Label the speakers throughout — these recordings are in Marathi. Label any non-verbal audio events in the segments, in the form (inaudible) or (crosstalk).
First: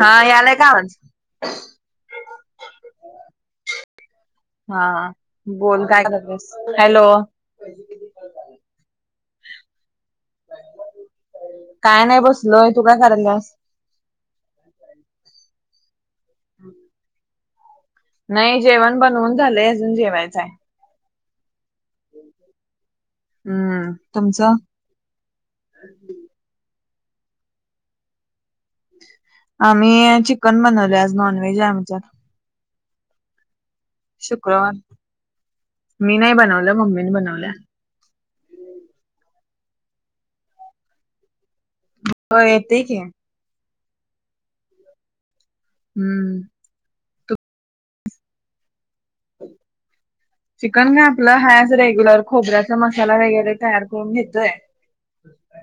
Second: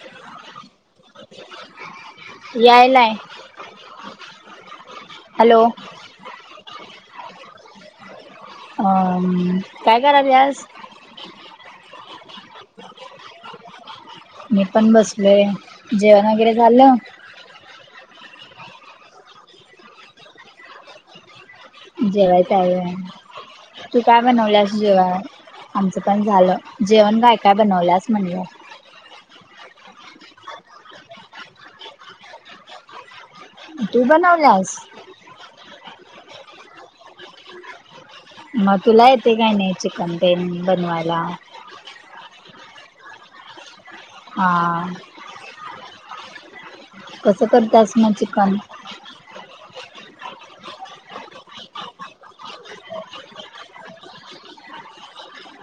Speaker 1: हा यालाय का आवाज.
Speaker 2: यालाय.
Speaker 1: हा बोल काय करतेस हॅलो.
Speaker 2: हा काय कराल्यास.
Speaker 1: काय नाही बसलय तू काय करायलास.
Speaker 2: मी पण बसलोय जेवण वगैरे झालं.
Speaker 1: नाही जेवण बनवून झालंय अजून जेवायचं हाय.
Speaker 2: जेवायच आहे
Speaker 1: हम्म
Speaker 2: तू काय
Speaker 1: तुमचं
Speaker 2: बनवलंस. जेवण आमचं पण झालं जेवण काय काय बनवल्यास म्हणलं.
Speaker 1: आम्ही चिकन बनवले आज नॉनव्हेज आहे आमच्यात.
Speaker 2: तू
Speaker 1: शुक्रवार
Speaker 2: बनवल्यास
Speaker 1: मी नाही बनवलं मम्मीने बनवल्या.
Speaker 2: मग तुला येते काही नाही चिकन प बनवायला.
Speaker 1: होय येते की.
Speaker 2: हां.
Speaker 1: हम्म.
Speaker 2: कसं करतास म चिकन.
Speaker 1: हो. चिकन का आपलं हाय असं आज रेग्युलर खोबऱ्याचा मसाला वगैरे तयार करून घेतोय.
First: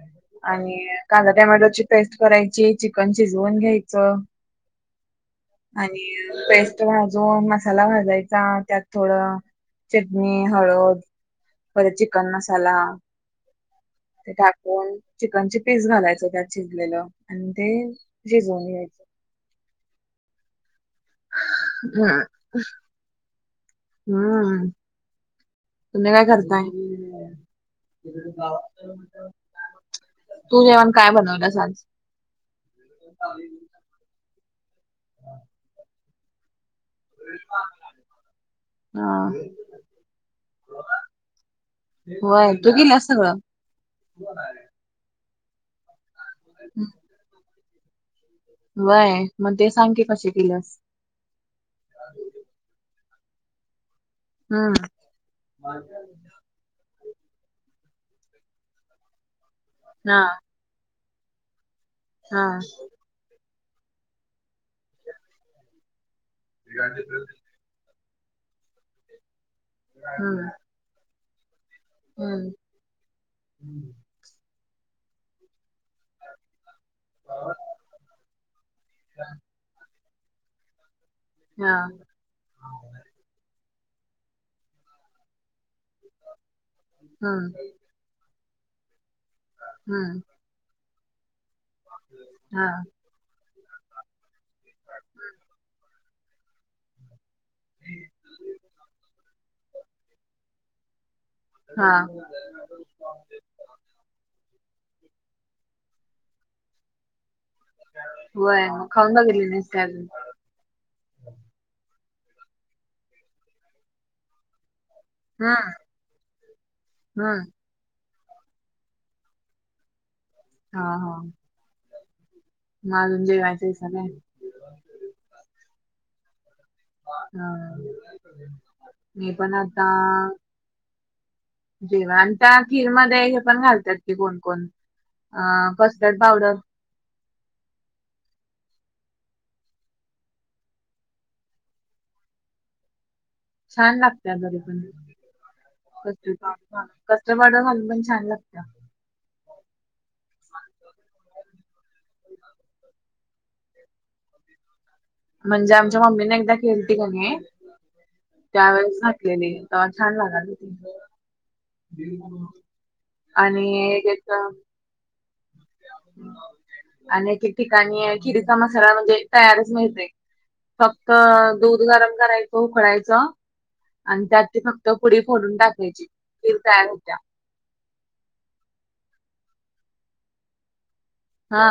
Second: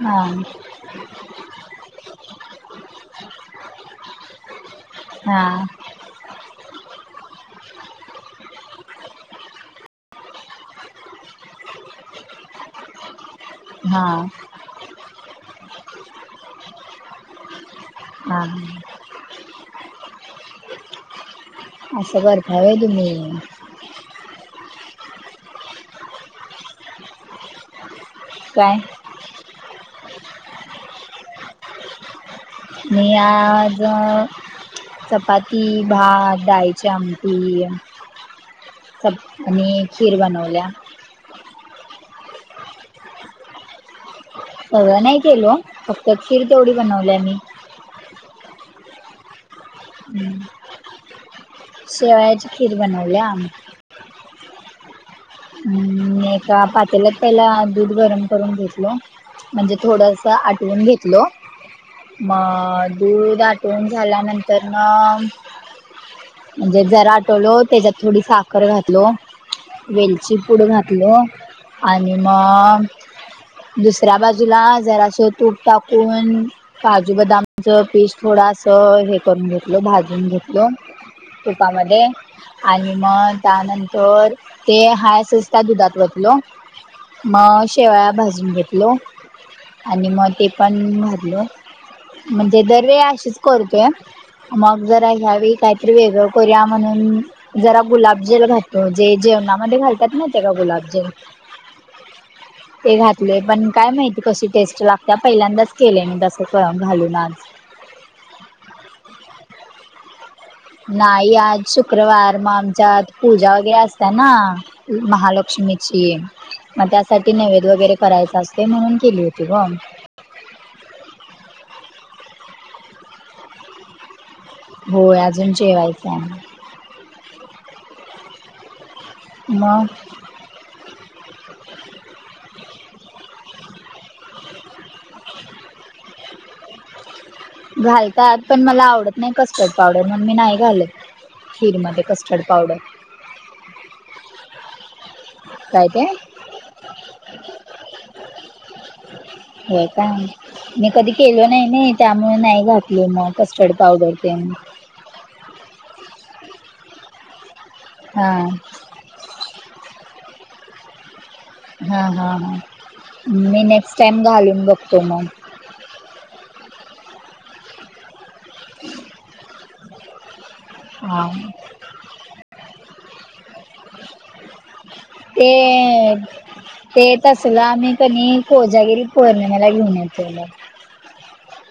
Speaker 2: हा
Speaker 1: आणि कांदा टमॅटोची पेस्ट करायची चिकन शिजवून घ्यायचं.
Speaker 2: हा.
Speaker 1: आणि पेस्ट भाजून मसाला भाजायचा त्यात थोडं. चटणी हळद परत चिकन मसाला
Speaker 2: हा
Speaker 1: ते टा पण चिकन चे पीस घालायच त्यात शिजलेलं आणि ते
Speaker 2: हा
Speaker 1: शिजवून यायच.
Speaker 2: आ सगर भावे द म
Speaker 1: हम् तुम्ही काय करताय
Speaker 2: काय
Speaker 1: तू जेवण काय बनवलं सा आज
Speaker 2: मी आज चपाती भात डायच्या आ ती स
Speaker 1: हा
Speaker 2: आणि खीर बनवल्या
Speaker 1: हो तू किलास ब हो आहे
Speaker 2: सगळं नाही केल फक्त खिर तेवढी बनवली मी
Speaker 1: वय मग ते सांगते कसे केल्यास
Speaker 2: शेवयाची खीर बनवली आम्ही
Speaker 1: हम
Speaker 2: हम् एका पातेलाच पहिला दूध गरम करून घेतलो म्हणजे
Speaker 1: हा
Speaker 2: थोडस आठवून घेतलो
Speaker 1: हा
Speaker 2: मग दूध आठवून झाल्यानंतर मग म्हणजे जरा आठवलो त्याच्यात थोडी साखर घातलो वेल
Speaker 1: हम्म
Speaker 2: घातल आणि
Speaker 1: हम्म
Speaker 2: मग दुसऱ्या बाजूला ज तूप टकून काजू बदामच पीस् थोडस हे करून घेतल भाजून घेतलं दोन
Speaker 1: हा
Speaker 2: तुपामध्ये आणि मग त्यानंतर ते हाय असच त्या दुधात वतलो
Speaker 1: हम्म
Speaker 2: मग शेवळा भाजून घेतलो आणि
Speaker 1: हम्म
Speaker 2: मग ते पण भरलो म्हणजे
Speaker 1: हा
Speaker 2: दरवेळा अशीच करते मग जर अश्यावेळी काहीतरी वेगळं करूया म्हणून जरा गुलाबजेल घाततो जे जेवणामध्ये घालतात ना ते गुलाबजेल
Speaker 1: हा
Speaker 2: ते घातले पण काय माहिती कशी टेस्ट लागते पहिल्यांदाच केले मी तस घालून आज
Speaker 1: होय मग खाऊन बघेली नसते अजून
Speaker 2: नाही आज शुक्रवार मग आमच्या आत पूजा वगैरे असत ना
Speaker 1: हम्म
Speaker 2: महालक्ष्मीची मग त्यासाठी
Speaker 1: हम्म
Speaker 2: नैवद वगैरे करायच असते म्हणून केली होती ग
Speaker 1: हा हा नाही अजून जेवायचे सगळ्यांना
Speaker 2: होय अजून जेवायचे आम्हाला
Speaker 1: ह मी पण आता
Speaker 2: मग
Speaker 1: जेव्हा आणि त्या खीरमध्ये हे पण घालतात की कोण कोण आ कस्टर्ड पावडर
Speaker 2: घालतात पण मला आवडत नाही कस्टड पावडर म्हण मी नाही घालत खीरमध्ये कस्टर्ड पावडर
Speaker 1: छान लागते अग पण
Speaker 2: काय ते
Speaker 1: कस्टर्ड पावडरघालून पण छान लागत
Speaker 2: हो का मी कधी केल नाही नाही त्या म नाही घातली मग कस्टर्ड पावडर ते न
Speaker 1: म्हणजे आमच्या मम्मीने एकदा केलेती का नाही
Speaker 2: हा
Speaker 1: त्यावेेळेस झाकलेली छान लागाल ति
Speaker 2: हां हां हां मी नेक्स्ट टाईम घालून बघतो मग
Speaker 1: अनेक ठिकाणी खिरीचा मसाला म्हणजे तयारच मिळते फक्त
Speaker 2: हा
Speaker 1: दूध गरम करायचं उकळायचं आणि त्यात त फक्त पुडी फोडून टाकायची खीर तयार होत्या
Speaker 2: तला आम्ही कनी कोजागिरी पोर्णिमे ला घेऊन येतो
Speaker 1: हा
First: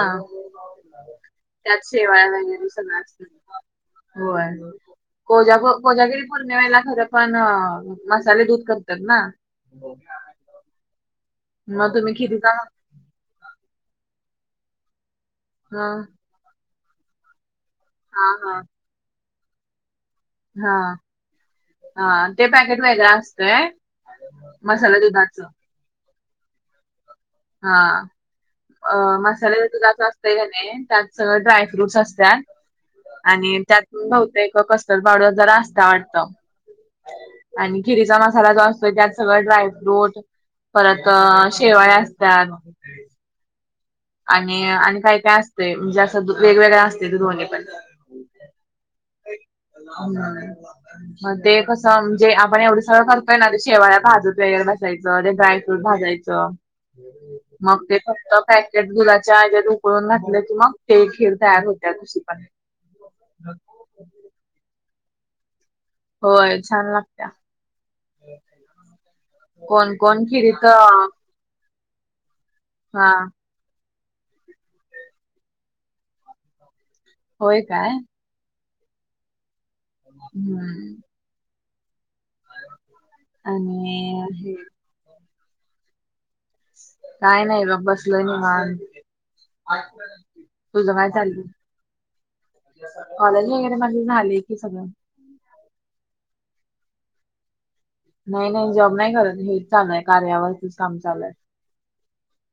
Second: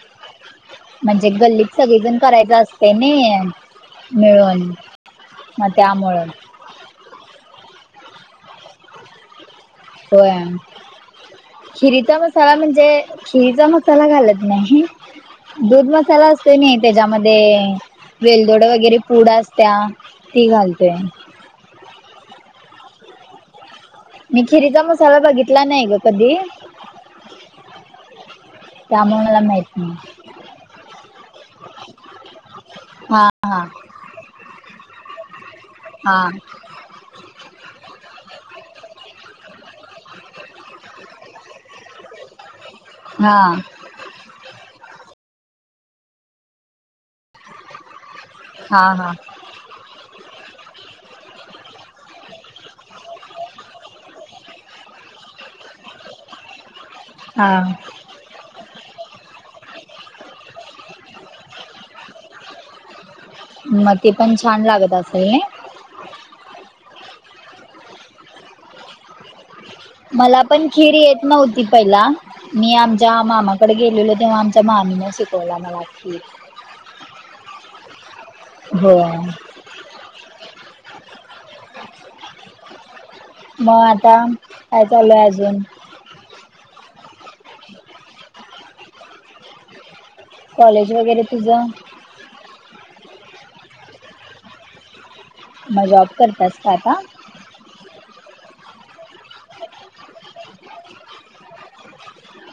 Speaker 2: म्हणजे गल्लीत
Speaker 1: त्यात
Speaker 2: सगळीजण
Speaker 1: शेवाळ्या
Speaker 2: करायच
Speaker 1: वगैरे
Speaker 2: असते
Speaker 1: सगळं असत
Speaker 2: नही.
Speaker 1: होय कोजागो कोजागिरी
Speaker 2: त्यामुळं
Speaker 1: पौर्णिमेला खरं पण मसाले दूध करतात ना?
Speaker 2: होय.
Speaker 1: मग तुम्ही
Speaker 2: खिरीचा मसाला म्हणजे खिरीचा मसाला घालत नाही.
Speaker 1: ह
Speaker 2: दूध
Speaker 1: हा
Speaker 2: मसाला असतो मेन त्याच्यामध्ये. वेलदोड वगैरे पुडा असत्या. ती
Speaker 1: हां,
Speaker 2: घालतोय
Speaker 1: हां. ते पॅकेट वगैरे असतंय.
Speaker 2: मी खिरीचा मसाला बघितला नाही ग कधी.
Speaker 1: हा. अ
Speaker 2: त्यामुळे मला
Speaker 1: मसाले
Speaker 2: माहित
Speaker 1: दुधात
Speaker 2: नाही
Speaker 1: असत का नाही त्यात सगळं ड्राय फ्रूट्स असतात.
Speaker 2: हा हा.
Speaker 1: बहुतेक कस्टर्ड पावडर जरा असता वाटत.
Speaker 2: हा
Speaker 1: आणि खिरीचा मसाला जो असतो त्यात सगळं ड्रायफ्रूट, परत अं शेवाया असत त्या.
Speaker 2: हा.
Speaker 1: आणि आणि काय काय असते म्हणजे असं दु वेगवेगळा असते त दोन्ही पण.
Speaker 2: हा हा.
Speaker 1: हं. म ते कसं म्हणजे आपण एवढं सगळं करतोय ना, ते शेवाया भाजत वगैरे बसायचं ते ड्रायफ्रूट भाजायचं च.
Speaker 2: हा
Speaker 1: मग ते फक्त काय त्यात दुधाच्यात उकळून घातल्या की मग ते खीर तयार होत्या तशीपण.
Speaker 2: म ती पण छान लागत असेल नही?
Speaker 1: होय छान लागतिया.
Speaker 2: मला पण खीरी येत नव्हती. पहिला मी
Speaker 1: हा
Speaker 2: आमच्या मामाकडे गेलेलो तेव्हा आमच्या मामीने शिकवला मला खीर.
Speaker 1: होय काय?
Speaker 2: होय.
Speaker 1: हं.
Speaker 2: (inaudible)
Speaker 1: आणि हे
Speaker 2: चाललय अजून.
Speaker 1: काय नही गं. बसलोय निवांत. तुझ
Speaker 2: कॉलेज
Speaker 1: काय
Speaker 2: वगैरे
Speaker 1: चालल?
Speaker 2: तुझं
Speaker 1: कॉलेज वगैरे माझे झाले कि सगळं.
Speaker 2: म जॉब करतस का आता?
Speaker 1: नाही नाही जॉब नाही करत. हेच चालूय कार्यारतीच काम चालू आहे.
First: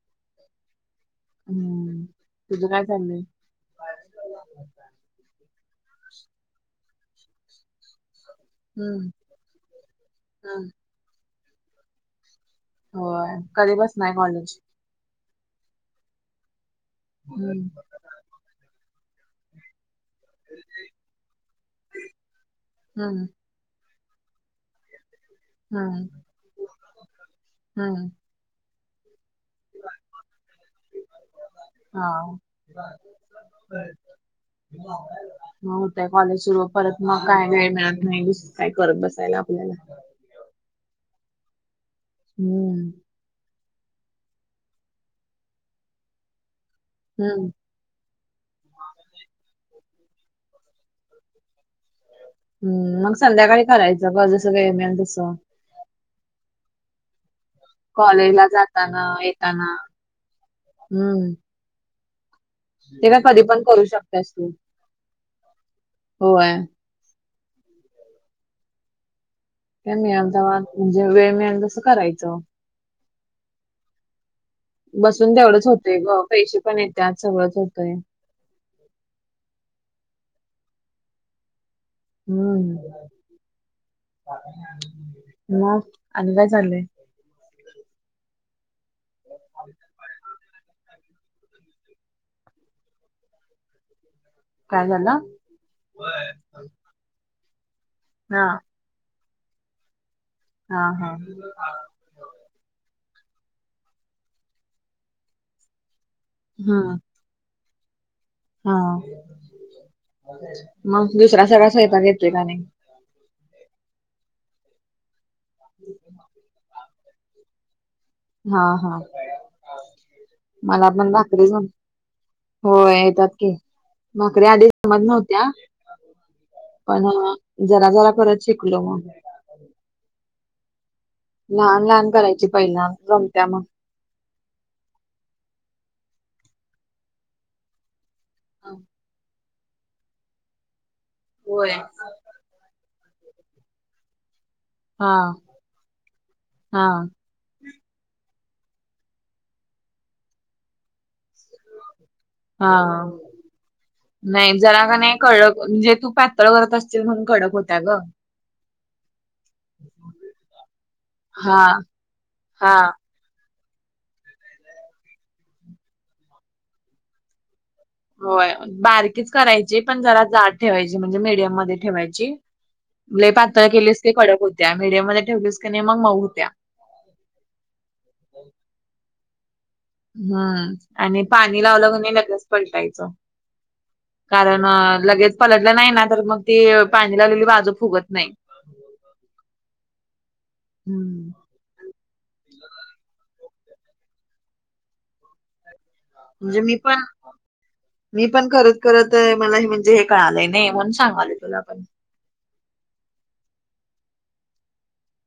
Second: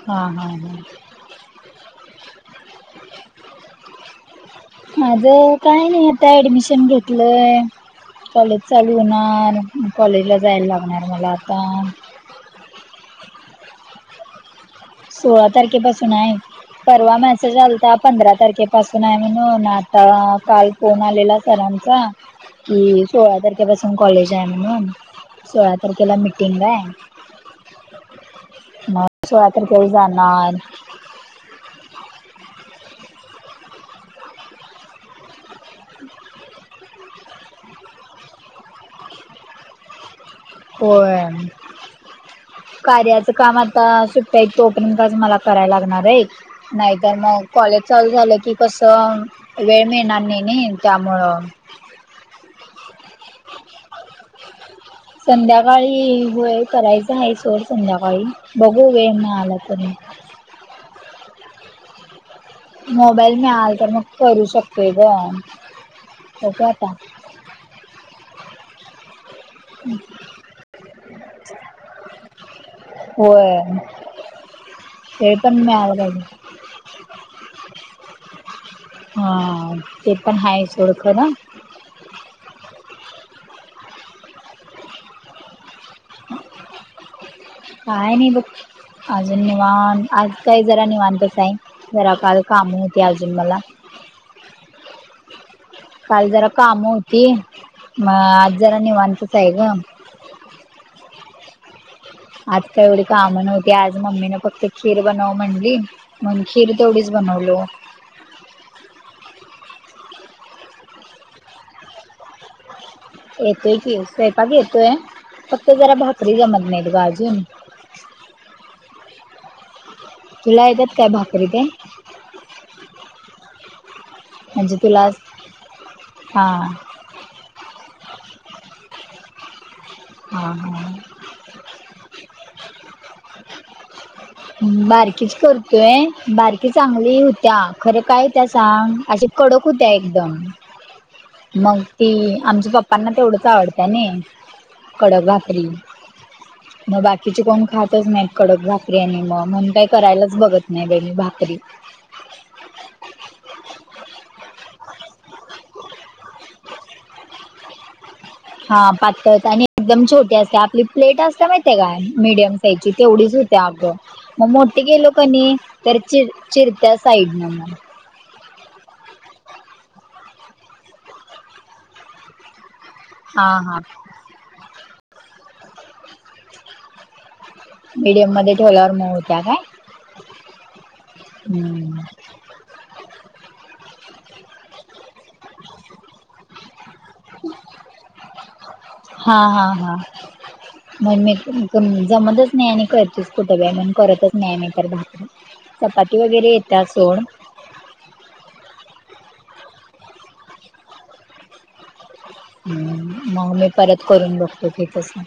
Speaker 2: हा हा हं.
Speaker 1: हं. तुझ काय चाललंय?
Speaker 2: माझं काय नाही, आता ऍडमिशन घेतलंय. कॉलेज चालू
Speaker 1: हम्म
Speaker 2: होणार. म कॉलेजला जायला लागणार मला आता.
Speaker 1: होय. कधी पासन आहे कॉलेज?
Speaker 2: सोळा तारखेपासून आहे. परवा मॅसेज
Speaker 1: हं.
Speaker 2: आलता पंधरा तारखेपासून आहे म्हणून. आता काल फोन आलेला सरांचा. कि
Speaker 1: हं,
Speaker 2: सोळा तारखेपासून कॉलेज आहे म्हणून. सोळा
Speaker 1: हं,
Speaker 2: तारखेला मिटिंग आहे.
Speaker 1: हं.
Speaker 2: तर तेव्हा जाणार,
Speaker 1: हा. म होतय कॉलेज सुरू. परत मग काय वेळ मिळत नाही दुसरं काही करत बसायला आपल्याला.
Speaker 2: होय.
Speaker 1: हं,
Speaker 2: कार्याचं काम आता सूट टी आहे तोपर्यंतच मला करायला लागणार आहे. नाहीतर मग
Speaker 1: हं,
Speaker 2: कॉलेज चालू झालं की कसं, वेळ मिळणार नाही नही त्यामुळं
Speaker 1: हम् मग संध्याकाळी करायचं ग जसं काय मिलस
Speaker 2: संध्याकाळी वय करायचं आहे सोर संध्याकाळी
Speaker 1: कॉलेजला
Speaker 2: बघू
Speaker 1: जाताना,
Speaker 2: व ना आला तर म
Speaker 1: हम्म.
Speaker 2: मोबाईल
Speaker 1: पण
Speaker 2: मिळाल
Speaker 1: करू
Speaker 2: तर मग
Speaker 1: शकतेस
Speaker 2: करू
Speaker 1: तू.
Speaker 2: शकतेो ग
Speaker 1: होय.
Speaker 2: ओके आता
Speaker 1: क म अहमदाबाद म्हणजे वेळ मिळा तसं करायचं.
Speaker 2: वर.
Speaker 1: बसून तेवढंच होतंय ग पैसे पण येत आत सगळंच होतय.
Speaker 2: हा ते पण आहेा ओळख ना.
Speaker 1: हम्म मग आ काय चाललंय?
Speaker 2: काय नाही ब अजून निवान आज. काही जरा नाही म्हांतच नाही जरा का काम होते अजून मला
Speaker 1: काय झालं?
Speaker 2: काल जरा काम होती म
Speaker 1: हां.
Speaker 2: आज जरा वांतच आहे का?
Speaker 1: हा हा.
Speaker 2: आता का एवढी कामण होती आज मम्मीने फक्त खीर बनव म्हणली म्हणून खीर
Speaker 1: हा
Speaker 2: तेोडीच. बनलो.
Speaker 1: हा मग दुसरा्या सगळ्या स्वयपा घेतो का नाही.
Speaker 2: येतोय की स्वैंपाक येतोय फक्त जरा भाकरी जमत नाहीत बाजून ह.
Speaker 1: हा हा
Speaker 2: तुला
Speaker 1: मला
Speaker 2: येतात काय
Speaker 1: पण भाकरी
Speaker 2: ते
Speaker 1: घण. होय येतात की भाकररी आधी
Speaker 2: म्हणजे
Speaker 1: समज
Speaker 2: तुला
Speaker 1: नव्हत्या.
Speaker 2: हा
Speaker 1: ना जरा जरा कररात शिकलो मग
Speaker 2: हा हा.
Speaker 1: लहान लहान करायची पहिला रमत्या मग
Speaker 2: बारकीच करतोय बारकी चांगली होत्या खरं काय? त्या सांग असे कडक होत्या एकदम
Speaker 1: होय
Speaker 2: मग ती आमच्या पप्पांना तेवढंच आवडतंय ना.
Speaker 1: हा
Speaker 2: कडकबाफरी
Speaker 1: हा
Speaker 2: मग बाकी तिचे कोण खातच नाहीत कडक भाकरी आणि मग म्हण काही करायलाच बघत नाही बेी भाकरी
Speaker 1: हा. नाही जरा का नाही कडक म्हणजे तू पातळ करत असतील म्हणून कडक होता ग.
Speaker 2: हा पातळ आणि एकदम छोटी असते आपली प्लेट असते
Speaker 1: हा
Speaker 2: माहिे काय मीडियम
Speaker 1: हा
Speaker 2: साईजची तेवढीच हो. त्याग मग मोठे गेलो कणी तर चि चिरत्या साईड न मग
Speaker 1: होय बारकीच करायची पण जरा जाड ठेवायची म्हणजे मीडियम म ठेवायची.
Speaker 2: हा
Speaker 1: पातळ
Speaker 2: हा
Speaker 1: केलीस की कडक होत्या मीडियम मध्ये ठेवलीस की नाही मग मऊ होत्या.
Speaker 2: मीडियम मध्ये ठेवल्यावर म होत्या काय?
Speaker 1: हम्म आणि पाणी
Speaker 2: हम्म
Speaker 1: लावलं क न पलटायचं कारण लगेच पलटलं नाही ना तर मग ते पाणी लावलेली बाजू फुगत नाही.
Speaker 2: हां हां हा
Speaker 1: हम्म
Speaker 2: म्हज म पण जमतच नाही आणि करचीच कुठंबे आहे म्हण करतच नाही म तर भाातर चपाती वगैरे
Speaker 1: म्हणजे मी
Speaker 2: येतात
Speaker 1: पण
Speaker 2: सोड.
Speaker 1: मी पण खत करत मला हे म्हणजे हे कळालंय नाही म्हणून सांगाले तुला पण
Speaker 2: मग मी परत करून बघतो की कसं?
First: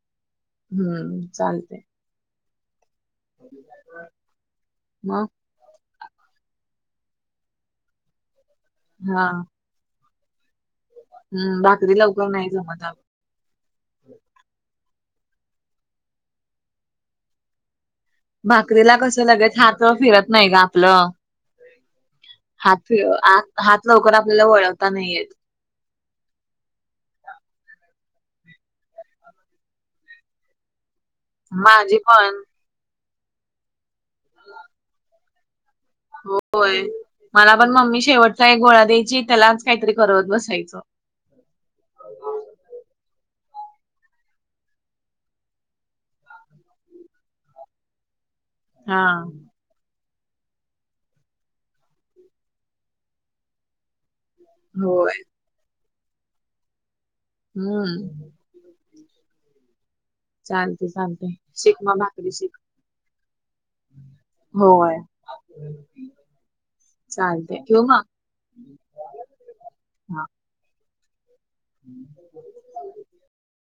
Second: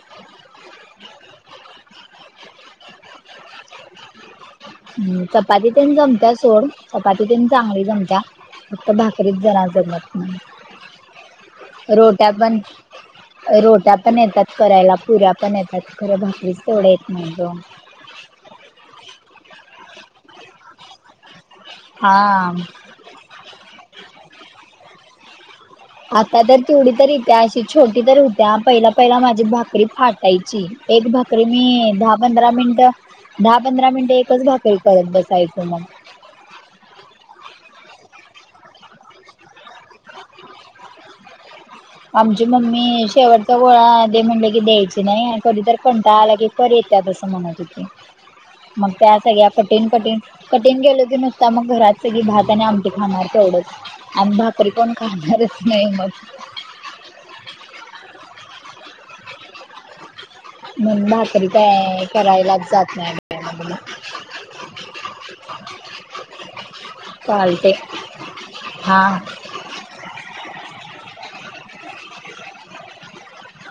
Speaker 1: हम्म चालतेय. ह.
Speaker 2: हम् चपाती पण जमत्या सोड चपाती प चांगली जमत्या. फक्त
Speaker 1: हा
Speaker 2: भाकरीत जरा जमत
Speaker 1: हम्म
Speaker 2: नाही
Speaker 1: भाकरी लवकर
Speaker 2: रोट्या
Speaker 1: नाही
Speaker 2: पण
Speaker 1: जमत. अगं.
Speaker 2: रोट्या पण येतात करायला पुऱ्या पण येतात खरं भाकरीच तेवढ आहेतेत म्हणज
Speaker 1: भाकरीला कसं लगेच हात फिरत नाही का आपलं.
Speaker 2: हा.
Speaker 1: हा हात ना लवकर आपल्याला वळवता नाही येत.
Speaker 2: आता तर तेवढी तरी ईत्या, अशी छोटी तर होत्या, पहिल पहिल माझी भाकरी फाटायची एक भाकरी भाकरी मी
Speaker 1: माझी
Speaker 2: दहा
Speaker 1: पण
Speaker 2: पंधरा मिनिट, दहा पंधरा मिनिट एकच भाकरी करत बसायचं मग.
Speaker 1: होय, मला पण मम्मी शेवटचा एक गोळा द्यायची त्यालाच काहीतरी करत बसायचं.
Speaker 2: आमची मम्मी शेवटचा गोळा दे म्हणल की द्यायची नाही, आणि कधी जर कंटाळा आला कि बर येतात असं म्हणत होते, मग
Speaker 1: हा
Speaker 2: त्यात या कठीण कठीण कठीण गेलो की नुसता, मग घरात सगळी भात आणि आमटी खाणार तेवढंच. अन भाकरी कोण
Speaker 1: होय
Speaker 2: खाणारच नाही मग.
Speaker 1: हम्म. चालते
Speaker 2: मग
Speaker 1: चालते
Speaker 2: भाकरी
Speaker 1: शिक मग
Speaker 2: काय
Speaker 1: भाकरी शिक
Speaker 2: करायलाच जात नाही. ला (inaudible)
Speaker 1: होय चालतय, ठेवू मग?
Speaker 2: हा.
Speaker 1: हम्म (inaudible)